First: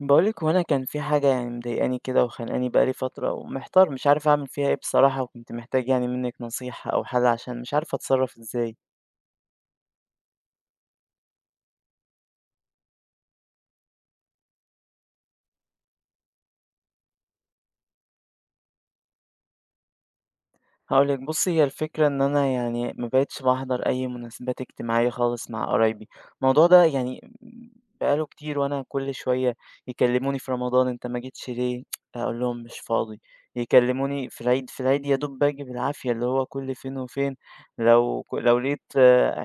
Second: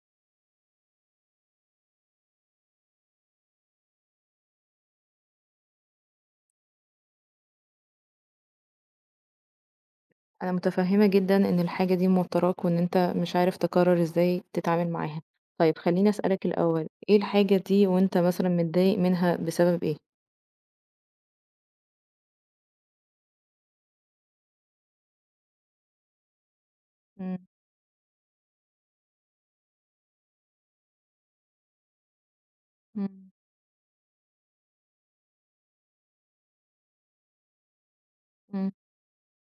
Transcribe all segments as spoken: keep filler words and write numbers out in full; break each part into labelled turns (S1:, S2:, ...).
S1: باقولِك هو أنا كان في حاجة يعني مضايقاني كده وخانقاني بقى لي فترة، ومحتار مش عارف أعمل فيها إيه بصراحة، وكنت محتاج يعني منِّك نصيحة أو حل عشان مش عارف أتصرّف إزاي.
S2: أنا متفهمة جدًا إن الحاجة دي موتّراك، وإن أنت مش عارف تقرر إزاي تتعامل معاها. طيب خلّيني أسألك الأول، إيه الحاجة دي وأنت مثلًا متضايق منها بسبب إيه؟
S1: هاقول لِك بُصّي، هي الفكرة إن أنا يعني ما بقيتش باحضر أي مناسبات اجتماعية خالص مع قرايبي، الموضوع ده يعني
S2: إمم،
S1: بقى له كتير وأنا كل شوية يكلموني في رمضان أنت ما جيتش ليه؟ أقول لهم مش فاضي،
S2: إمم،
S1: يكلموني في العيد، في العيد يا دوب باجي بالعافية اللي هو كل فين وفين، لو ك لو
S2: إمم،
S1: لقيت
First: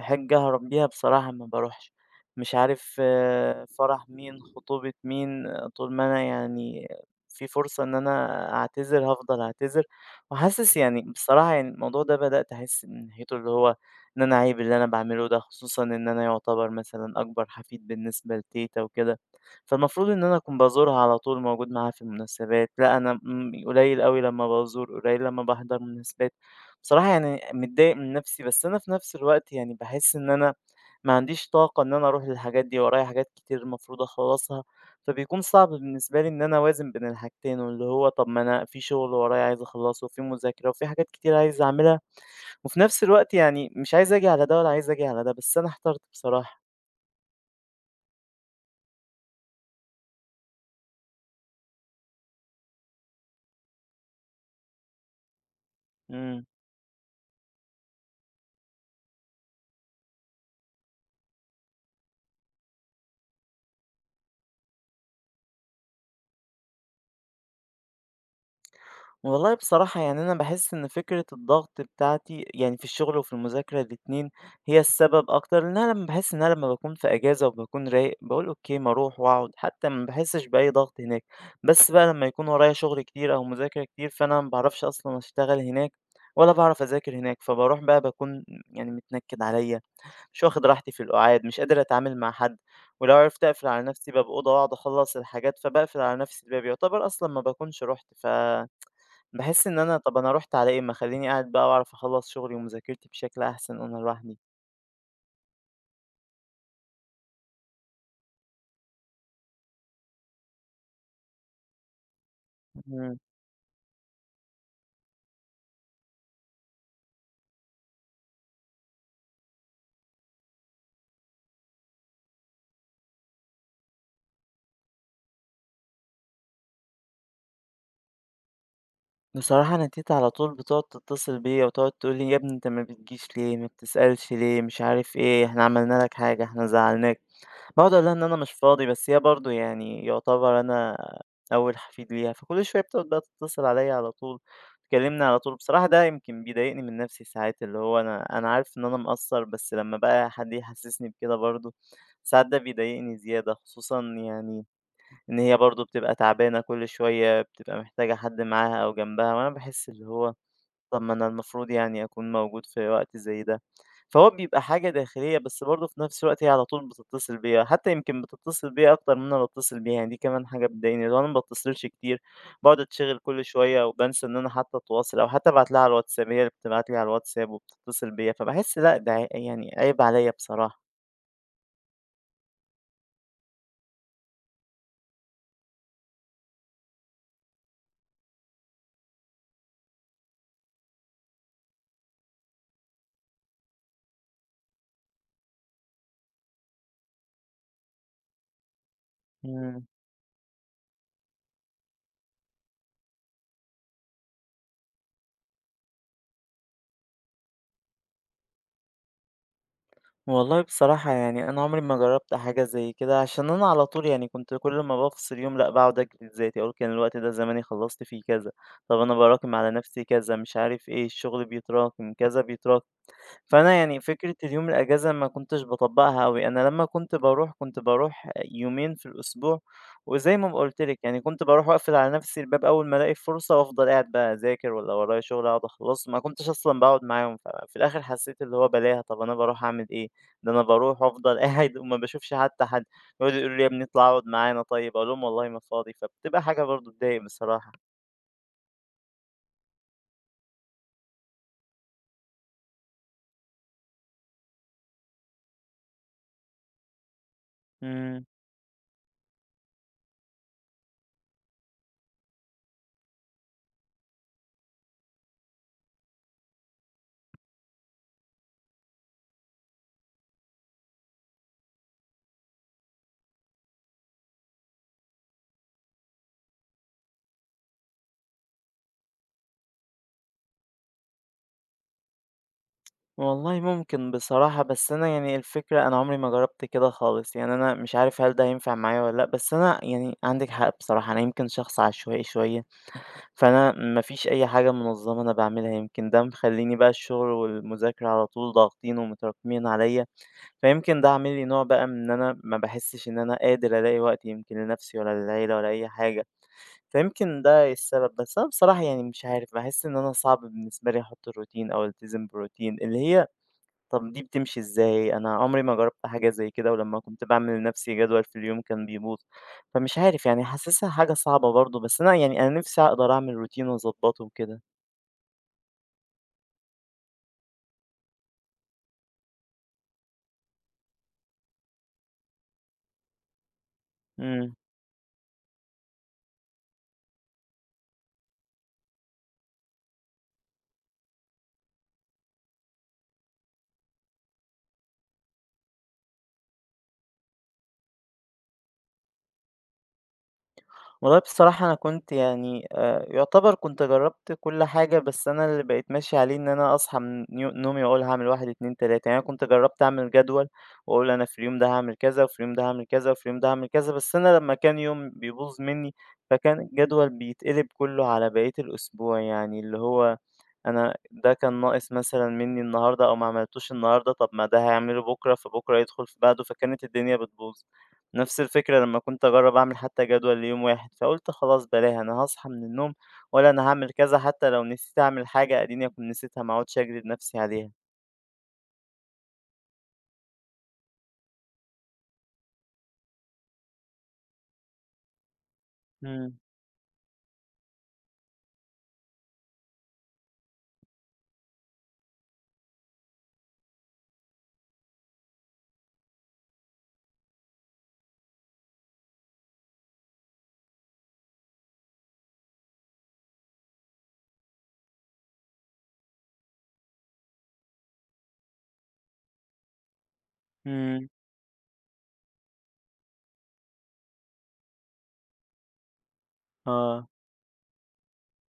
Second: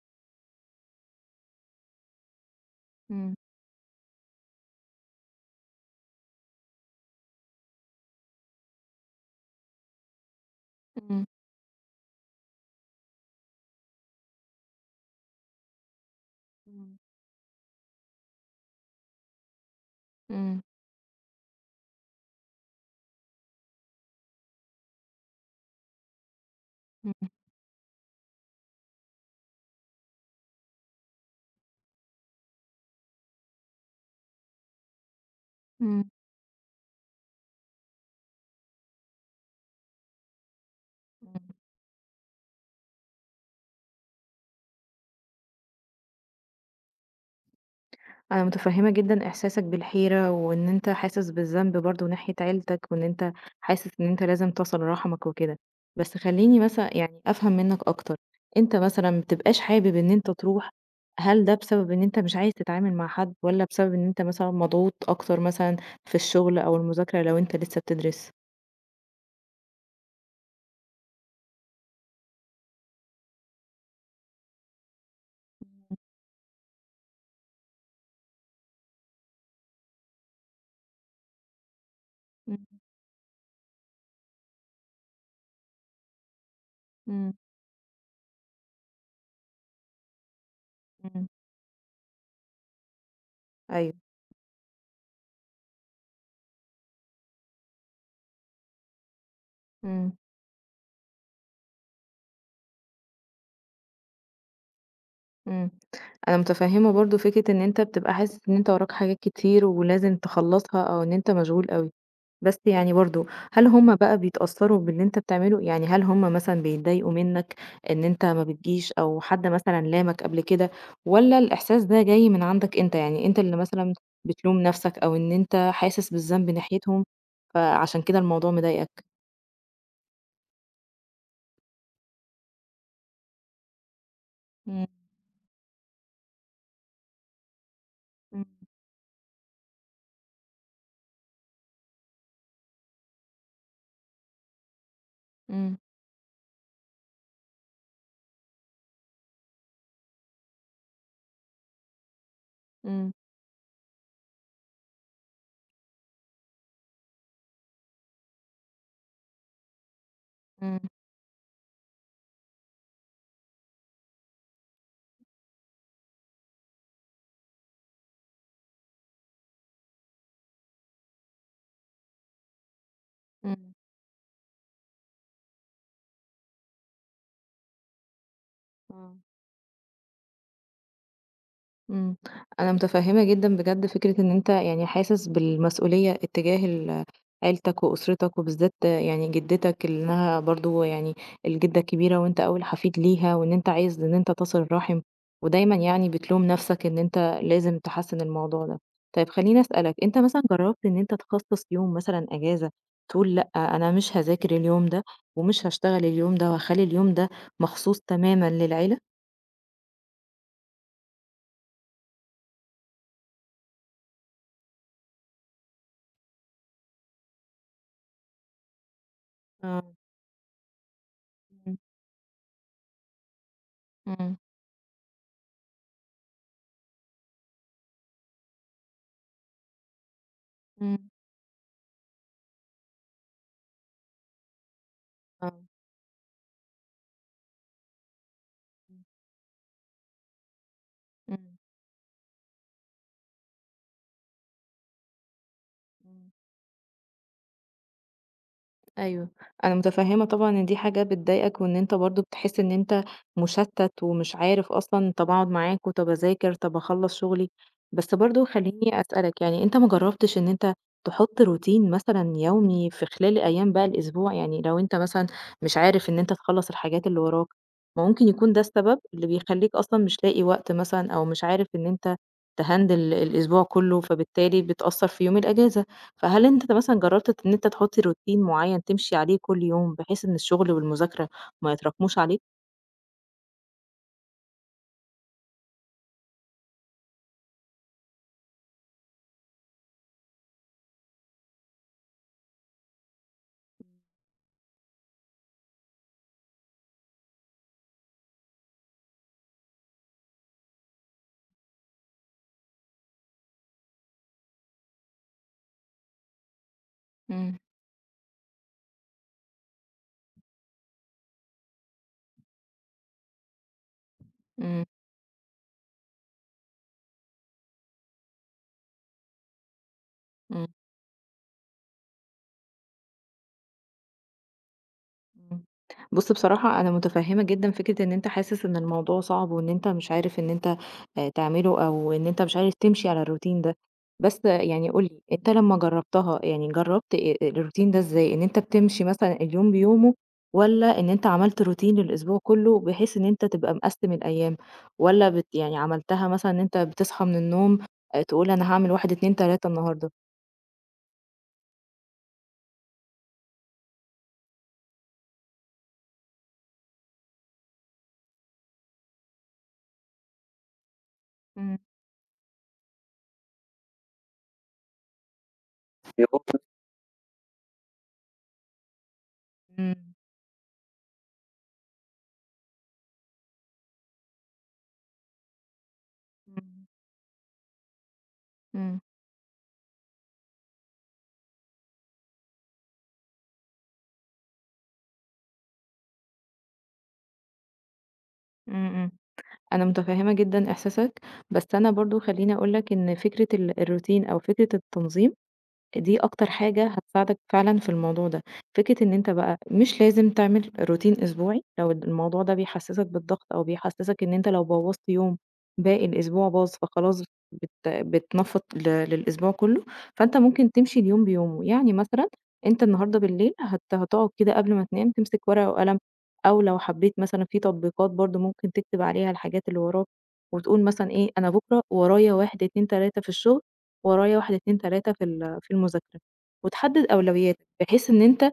S1: حِجّة هاهرب بيها بصراحة ما باروحش، مش عارف آه، فرح مين، خطوبة مين، آه، طول ما أنا يعني في فرصة إن أنا أعتذر هافضل أعتذر. وحاسس يعني
S2: إمم،
S1: بصراحة يعني الموضوع ده بدأت أحس من ناحيته اللي هو إن أنا عيب اللي أنا بعمله ده خصوصا إن أنا يعتبر
S2: إمم،
S1: مثلا أكبر حفيد بالنسبة لتيتا وكده فالمفروض إن أنا أكون
S2: إمم،
S1: بزورها على طول موجود معاها في المناسبات. لا أنا م- قليل أوي لما بزور، قليل لما بحضر مناسبات بصراحة. يعني متضايق من نفسي، بس أنا في نفس الوقت يعني بحس إن أنا ما عنديش طاقة إن أنا أروح للحاجات دي، ورايا حاجات كتير المفروض أخلصها. فبيكون صعب
S2: إمم،
S1: بالنسبة لي إن أنا أوازن بين الحاجتين، واللي هو طب ما أنا في شغل ورايا عايز أخلّصه، وفي مذاكرة، وفي حاجات كتير
S2: إمم.
S1: عايز أعملها، وفي نفس الوقت يعني مش عايز آجي على ده ولا عايز آجي على ده، بس أنا احترت بصراحة.
S2: أنا متفهمة جدًا إحساسك بالحيرة، وإن أنت حاسس بالذنب برضه ناحية عيلتك، وإن أنت حاسس إن أنت لازم تصل رحمك وكده، بس
S1: إمم.
S2: خلّيني مثلًا يعني أفهم منّك أكتر، أنت مثلًا ما بتبقاش حابب إن أنت تروح، هل ده بسبب إن أنت مش عايز تتعامل مع حد، والّا بسبب إن أنت مثلًا مضغوط أكتر مثلًا في الشغل أو المذاكرة لو أنت لسه بتدرس؟
S1: والله بصراحة يعني أنا باحس إن فكرة الضغط بتاعتي يعني في الشغل وفي المذاكرة الاتنين هي السبب أكتر، لإن أنا لمّا باحس إن أنا لمّا باكون في إجازة وباكون رايق باقول أوكي ما أروح وأقعد، حتى ما باحسش بأي ضغط هناك، بس بقى لمّا يكون
S2: إمم،
S1: ورايا شغل كتير أو مذاكرة كتير فأنا ما باعرفش أصلًا أشتغل هناك ولا باعرف أذاكر
S2: إمم، إمم.
S1: هناك، فباروح بقى باكون يعني متنكد عليّا، مش واخد راحتي في
S2: إمم،
S1: القعاد، مش قادر أتعامل مع حد، ولو عرفت أقفل على
S2: أيوه،
S1: نفسي باب أوضة وأقعد أخلّص الحاجات فباقفل على نفسي الباب، يعتبر أصلًا ما باكونش رُحت. ف باحس إن أنا
S2: إمم.
S1: طَب أنا رُحت على إيه؟ ما أخلّيني قاعد بقى وأعرف أخلّص شغلي ومذاكرتي بشكل أحسن وأنا لوحدي.
S2: إمم. أنا متفهّمة برضه فكرة إن أنت بتبقى حاسس إن أنت وراك حاجات كتير ولازم تخلّصها أو إن أنت مشغول أوي. بس يعني
S1: إمم.
S2: برضه هل هم بقى بيتأثّروا باللي أنت بتعمله؟ يعني هل هم مثلًا بيتضايقوا منّك إن أنت ما بتجيش أو حد مثلًا لامك قبل كده والّا الإحساس ده جاي من عندك أنت؟ يعني أنت اللي مثلًا بتلوم نَفْسك أو إن أنت حاسس بالذنب ناحيتهم فعشان كده الموضوع مضايقك؟
S1: بصراحة أنا تيتة على طول بتقعد تتصل بيّا وتقعد تقول لي: "يا ابني أنت ما بتجيش ليه؟ ما بتسألش ليه؟ مش
S2: إمم،
S1: عارف إيه، إحنا عملنا لك حاجة، إحنا زعّلناك." باقعد أقول لها إن أنا
S2: إمم،
S1: مش فاضي، بس هي برضه يعني يعتبر أنا أول حفيد ليها، فكل شوية بتقعد بقى تتصل عليَّ على طول، تكلمني على طول.
S2: إمم،
S1: بصراحة ده يمكن بيضايقني من نفسي ساعات، اللي هو أنا أنا عارف إن أنا مقصّر، بس لمّا بقى حد يحسسني بكده برضه، ساعات ده
S2: إمم،
S1: بيضايقني زيادة، خصوصًا يعني إن هي برضه بتبقى تعبانة كل شوية، بتبقى محتاجة حد معاها أو جنبها، وأنا باحس اللي هو
S2: إمم،
S1: طب ما أنا المفروض يعني أكون موجود في وقت زي ده. فهو بيبقى حاجة داخلية، بس برضه في نفس الوقت هي على طول بتتصل بيّا، حتى يمكن بتتصل بيّا أكتر من أنا باتصل بيها، يعني دي كمان حاجة بتضايقني، اللي هو أنا ما باتّصلش كتير، باقعد أتشغل كل
S2: إمم،
S1: شوية وبانسى إن أنا حتى أتواصل أو حتى أبعت لها على الواتساب، هي اللي بتبعت لي على الواتساب وبتتصل بيّا، فباحس لأ ده
S2: آه.
S1: ع يعني عيب عليّا بصراحة.
S2: إمم، أنا متفهمة جدًا بجد فكرة إن أنت يعني حاسس بالمسؤولية اتجاه ال عيلتك وأسرتك وبالذات يعني جدتك إنها برضه يعني الجدة كبيرة وأنت أول حفيد ليها، وإن أنت عايز إن أنت تصل الرحم، ودايمًا يعني بتلوم نفسك إن أنت لازم تحسّن الموضوع ده. طيب خلّيني
S1: إمم.
S2: أسألك، أنت مثلًا جرّبت إن أنت تخصص يوم مثلًا إجازة تقول لأ، أنا مش هاذاكر اليوم ده ومش هاشتغل اليوم ده وهاخلّي اليوم ده مخصوص تمامًا للعيلة؟
S1: والله بصراحة يعني أنا عمري ما جرّبت حاجة زي كده، عشان أنا على طول يعني كنت كل ما بافصل يوم لأ، باقعد أجلد ذاتي، أقول كان الوقت ده زماني خلّصت فيه كذا، طَب أنا باراكم على
S2: آه.
S1: نَفْسي كذا، مش عارف إيه، الشغل
S2: إمم،
S1: بيتراكم، كذا بيتراكم. فأنا يعني فكرة
S2: إمم،
S1: اليوم الأجازة ما كنتش باطبّقها أوي، أنا لمّا كنت باروح، كنت باروح يومين في الأسبوع، وزي ما ب قُلت لِك
S2: إمم،
S1: يعني كنت باروح وأقفل على نَفْسي الباب أول ما ألاقي فرصة وأفضل قاعد بقى أذاكر والّا ورايا شُغل
S2: آه.
S1: أقعد أخلّصه، ما كنتش أصلًا باقعد معاهم، ففي الآخِر حسّيت اللي هو بَلَاها
S2: إمم،
S1: طَب أنا باروح أعمل إيه؟ ده أنا باروح وأفضل
S2: إمم،
S1: قاعد وما باشوفش حتّى حد، يقعدوا يقولوا لي: "يا ابني اطلع اقعد معانا طيب." أقول لهم: "والله ما فاضي."
S2: إمم،
S1: فبتبقى حاجة برضه تضايق بصراحة.
S2: أيوه، أنا متفهمة طبعًا إن دي حاجة بتضايقك، وإن أنت برضه بتحس إن أنت مشتت ومش عارف أصلًا طَب أقعد معاك، وطَب أذاكر، طَب أخلّص شغلي، بس
S1: إمم.
S2: برضه خلّيني أسألك يعني أنت ما جرّبتش إن أنت تحط روتين مثلًا يومي في خلال أيام بقى الأسبوع؟ يعني لو أنت مثلًا مش عارف إن أنت تخلّص الحاجات اللي وراك، ما ممكن يكون ده السبب اللي بيخلّيك أصلًا مش لاقي وقت مثلًا، أو مش عارف إن أنت تهندل الأسبوع كلّه، فبالتالي بتأثّر في يوم الأجازة. فهل أنت مثلًا جرّبت إن أنت تحط روتين معيّن تمشي عليه كل يوم، بحيث إن الشغل والمذاكرة ما يتراكموش عليك؟
S1: والله ممكن بصراحة، بس أنا يعني الفكرة أنا عمري ما جربت كده خالص، يعني أنا مش عارف هل ده هينفع معايا ولا لأ، بس أنا يعني عندك حق بصراحة، أنا يمكن شخص عشوائي شوية، فأنا مفيش أي حاجة منظمة أنا بعملها، يمكن ده مخليني بقى الشغل والمذاكرة على طول ضاغطين ومتراكمين عليا، فيمكن ده عامل لي نوع بقى من إن أنا ما بحسش إن أنا قادر ألاقي وقت يمكن لنفسي ولا للعيلة ولا أي حاجة، فيمكن
S2: إمم،
S1: ده السبب، بس أنا بصراحة يعني مش عارف، بحس إن أنا صعب بالنسبة لي أحط الروتين أو ألتزم بروتين، اللي هي طب دي بتمشي
S2: إمم،
S1: إزاي؟ أنا عمري ما جرّبت حاجة زي كده، ولمّا كنت باعمل لنفسي جدول في اليوم كان بيبوظ، فمش عارف يعني
S2: إمم.
S1: حاسسها حاجة صعبة برضه، بس أنا يعني أنا نِفْسي أقدر أعمل روتين وأضبّطه وكده.
S2: إمم. بُص بصراحة أنا متفهّمة جدًا فكرة إن أنت حاسس إن الموضوع صعب، وإن أنت مش عارف إن أنت آآ تعمله، أو إن أنت مش عارف تمشي على الروتين ده، بس آه،
S1: إمم.
S2: يعني قُل لي أنت لمّا جرّبتها يعني جرّبت آآ الروتين ده إزاي؟ إن أنت بتمشي مثلًا اليوم بيومه، والّا إن أنت عملت روتين للأسبوع كلّه بحيث إن أنت تبقى مقسّم الأيام؟ والّا بت يعني عملتها مثلًا إن أنت بتصحى من النوم آآ تقول أنا هاعمل واحد، اتنين، تلاتة النهارده؟
S1: والله بصراحة أنا كنت يعني آه، يعتبر كنت جربت كل حاجة، بس أنا اللي بقيت ماشي عليه إن أنا أصحى من نيو- نومي وأقول هعمل واحد اتنين تلاتة. يعني أنا كنت جربت أعمل جدول وأقول أنا في اليوم ده
S2: إمم.
S1: هعمل كذا وفي اليوم ده هعمل كذا وفي اليوم ده هعمل كذا، بس أنا لما كان يوم بيبوظ مني فكان الجدول بيتقلب كله على بقية الأسبوع، يعني اللي
S2: إمم.
S1: هو أنا ده كان ناقص مثلًا منّي النهارده أو ما عملتوش النهارده، طب ما ده هاعمله بُكرة، فبُكرة يدخل في بعده، فكانت الدنيا بتبوظ. نفس الفكرة لمّا
S2: إمم.
S1: كنت أجرّب أعمل حتى جدول ليوم واحد، فقُلت خلاص بلاها، أنا هاصحى من النوم وأقول أنا هاعمل كذا، حتى لو نسيت أعمل حاجة أديني أكون نسيتها، ما اقعدش أجلد نفسي عليها.
S2: إمم، إمم. أنا متفهمة جدًا إحساسك، بس أنا برضه خلّيني أقول لك إن فكرة ال الروتين أو فكرة التنظيم دي
S1: إمم،
S2: أكتر حاجة هتساعدك فعلًا في الموضوع ده، فكرة إن أنت بقى مش لازم تعمل روتين أسبوعي، لو الموضوع ده بيحسسك بالضغط أو بيحسسك إن أنت لو بوّظت يوم باقي الأسبوع باظ، فخلاص بت بتنفّض ل للأسبوع كله، فأنت ممكن تمشي اليوم بيومه، يعني مثلًا أنت النهارده بالليل هت هتقعد كده قبل ما تنام تمسك ورقة وقلم، أو لو حبيت مثلًا في تطبيقات برضه ممكن تكتب عليها الحاجات اللي وراك، وتقول
S1: إمم،
S2: مثلًا إيه أنا بكرة ورايا واحد، اتنين، ثلاثة في الشغل ورايا واحد، اتنين، ثلاثة في ال في المذاكرة، وتحدد
S1: آه،
S2: أولوياتك، بحيث إن أنت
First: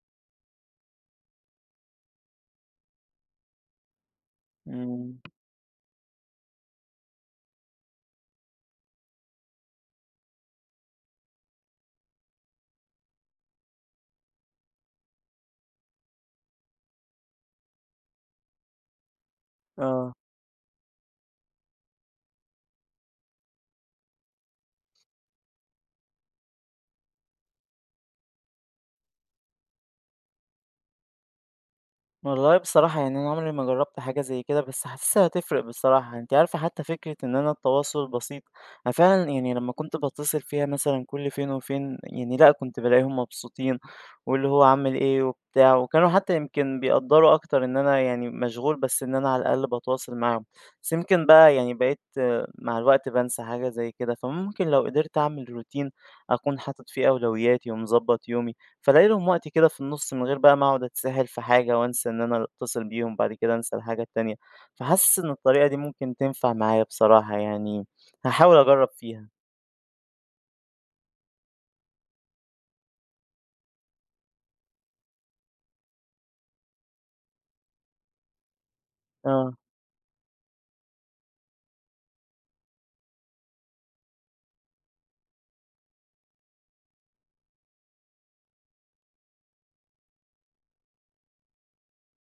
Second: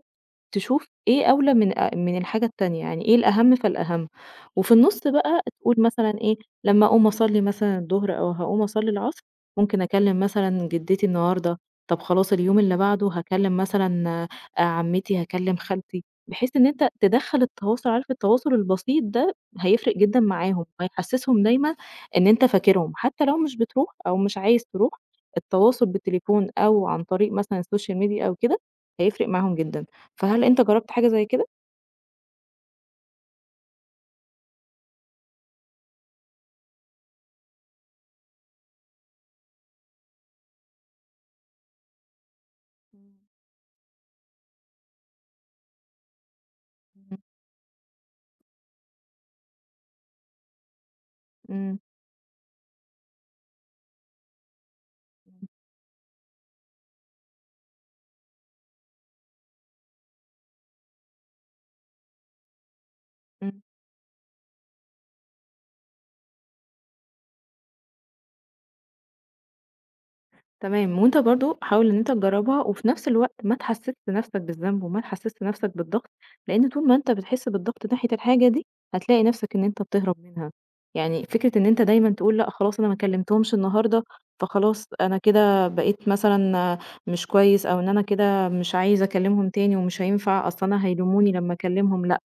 S2: تشوف إيه أولى من أ من الحاجة التانية، يعني إيه الأهم فالأهم، وفي النُص
S1: إمم،
S2: بقى تقول مثلًا إيه، لمّا أقوم أصلّي مثلًا الضهر أو هاقوم أصلّي العصر، ممكن أكلّم مثلًا جدتي النهارده، طب خلاص اليوم اللي بعده هاكلّم مثلًا آآ عمتي، هاكلّم خالتي، بحيث إن أنت تدخّل التواصل عارف التواصل البسيط ده هيفرق
S1: آه.
S2: جدًا معاهم، وهيحسّسهم دايمًا إن أنت فاكرهم، حتى لو مش بتروح أو مش عايز تروح، التواصل بالتليفون أو عن طريق مثلًا السوشيال ميديا أو كده، هيفرق معاهم جدًا. فهل أنت جرّبت حاجة زي كده؟
S1: والله بصراحة يعني أنا عمري ما جربت حاجة زي كده، بس حاسسها هتفرق بصراحة. أنت عارفة حتى فكرة إن أنا التواصل بسيط، أنا فعلا يعني لما كنت بتصل فيها مثلا كل فين وفين يعني لأ، كنت بلاقيهم
S2: إمم،
S1: مبسوطين، واللي هو عامل إيه وبتاع، وكانوا حتى يمكن
S2: إمم،
S1: بيقدروا أكتر إن أنا يعني مشغول، بس إن أنا على الأقل بتواصل معاهم. بس يمكن بقى يعني
S2: إمم،
S1: بقيت آه، مع الوقت بنسى حاجة زي كده، فممكن لو قدرت
S2: إمم.
S1: أعمل روتين أكون حاطط فيه أولوياتي ومظبط يومي، فالاقي لهم وقت كده في النُص من غير بقى ما اقعد أتسحل في حاجة وانسى إن أنا اللي أتصل بيهم، بعد كده
S2: إمم،
S1: أنسى الحاجة التانية، فحاسس إن الطريقة دي ممكن تنفع معايا بصراحة يعني، هاحاول أجرّب فيها.
S2: تمام، وأنت برضه حاول إن أنت تجرّبها وفي نفس الوقت ما تحسّسش نفسك بالذنب وما تحسّسش نفسك بالضغط، لإن طول ما أنت بتحس بالضغط ناحية الحاجة دي، هتلاقي
S1: آه،
S2: نفسك إن أنت بتهرب منها، يعني فكرة إن أنت دايمًا تقول لأ خلاص أنا ما كلمتهمش النهارده، فخلاص أنا كده بقيت مثلًا مش كويس أو إن أنا كده مش عايز أكلمهم تاني ومش هينفع أصل أنا هيلوموني لمّا أكلمهم، لأ،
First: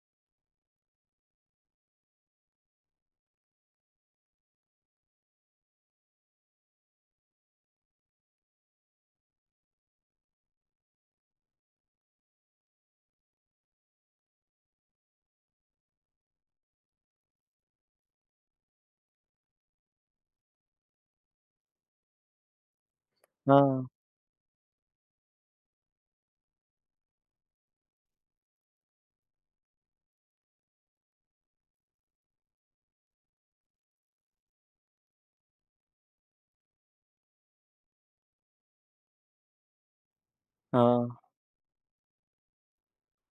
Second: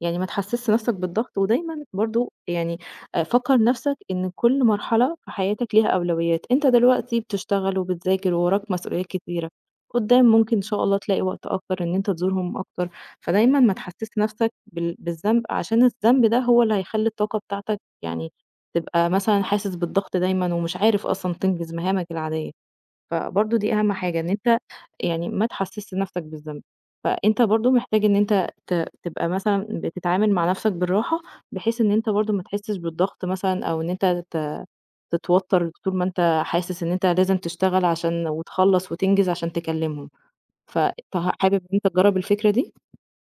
S2: يعني ما تحسّسش نفسك بالضغط ودايمًا برضه يعني آآ فكّر نَفْسك إن كل مرحلة في حياتك ليها أولويات، أنت دلوقتي بتشتغل وبتذاكر ووراك مسؤوليات كتيرة، قُدّام ممكن إن شاء الله تلاقي وقت أكتر إن أنت تزورهم أكتر، فدايمًا ما تحسّسش نَفْسك بال بالذنب عشان الذنب ده هو اللي هيخلّي الطاقة بتاعتك يعني تبقى مثلًا حاسس بالضغط دايمًا ومش عارف أصلًا تنجز مهامك العادية. فبرضه دي
S1: آه،
S2: أهم حاجة، إن أنت يعني ما تحسّسش نَفْسك بالذنب، فأنت برضه محتاج إن أنت ت تبقى مثلًا بتتعامل مع نَفْسك بالراحة، بحيث إن أنت برضه ما تحسّش بالضغط مثلًا أو إن أنت ت تتوتّر طول ما أنت حاسس إن أنت لازم تشتغل عشان وتخلّص وتنجز عشان تكلّمهم،
S1: آه.
S2: فأنت ه حابب إن أنت تجرّب الفكرة دي؟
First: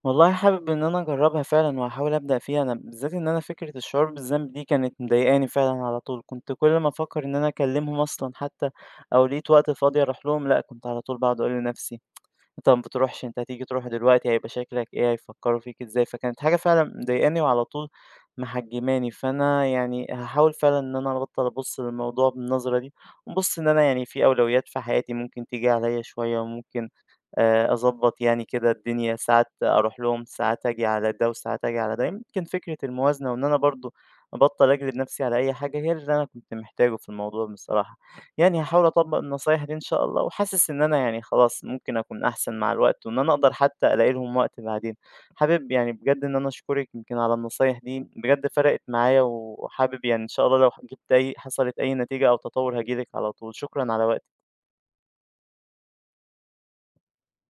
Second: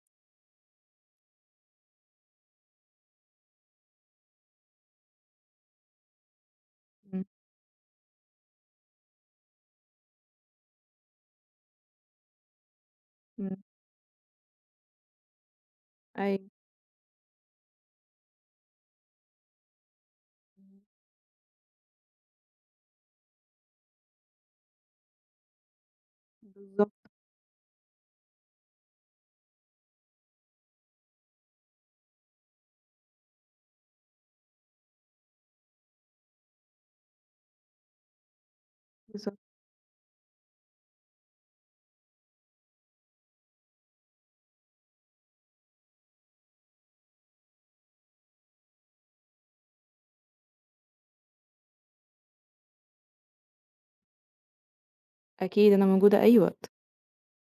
S1: والله حابب إن أنا أجرّبها فعلًا وهاحاول أبدأ فيها، أنا بالذات إن أنا فكرة الشعور بالذنب دي كانت مضايقاني فعلًا على طول، كنت كل ما
S2: إمم،
S1: أفكر إن أنا أكلمهم أصلًا، حتى أو لقيت وقت فاضي أروح لهم، لأ كنت على طول باقعد أقول لنفسي أنت ما بتروحش، أنت
S2: إمم،
S1: هتيجي تروح دلوقتي هيبقى شكلك إيه، هيفكّروا فيك إزاي، فكانت
S2: أيوه،
S1: حاجة فعلًا مضايقاني وعلى طول محجّماني، فأنا يعني هاحاول فعلًا إن أنا أبطّل أبُص للموضوع بالنظرة دي، وأبُص إن أنا يعني في أولويات في حياتي ممكن تيجي عليّا شوية، وممكن
S2: بالضبط،
S1: آآ أضبّط يعني كده الدنيا، ساعات أروح لهم، ساعات آجي على ده وساعات آجي على ده، يمكن فكرة الموازنة وإن أنا برضه أبطّل أجلد نَفْسي على أي حاجة هي اللي أنا كنت محتاجه في الموضوع بصراحة. يعني هاحاول أطبّق
S2: بالضبط،
S1: النصايح دي إن شاء الله، وحاسس إن أنا يعني خلاص ممكن أكون أحسن مع الوقت، وإن أنا أقدر حتى ألاقي لهم وقت بعدين. حابب يعني بجد إن أنا أشكرِك يمكن على النصايح دي، بجد فرقت معايا، وحابب يعني إن شاء الله لو ح جِبت أي حصلت أي نتيجة أو تطوّر هاجي لِك على طول. شكرًا على وقتِك.
S2: أكيد أنا موجودة أي وقت.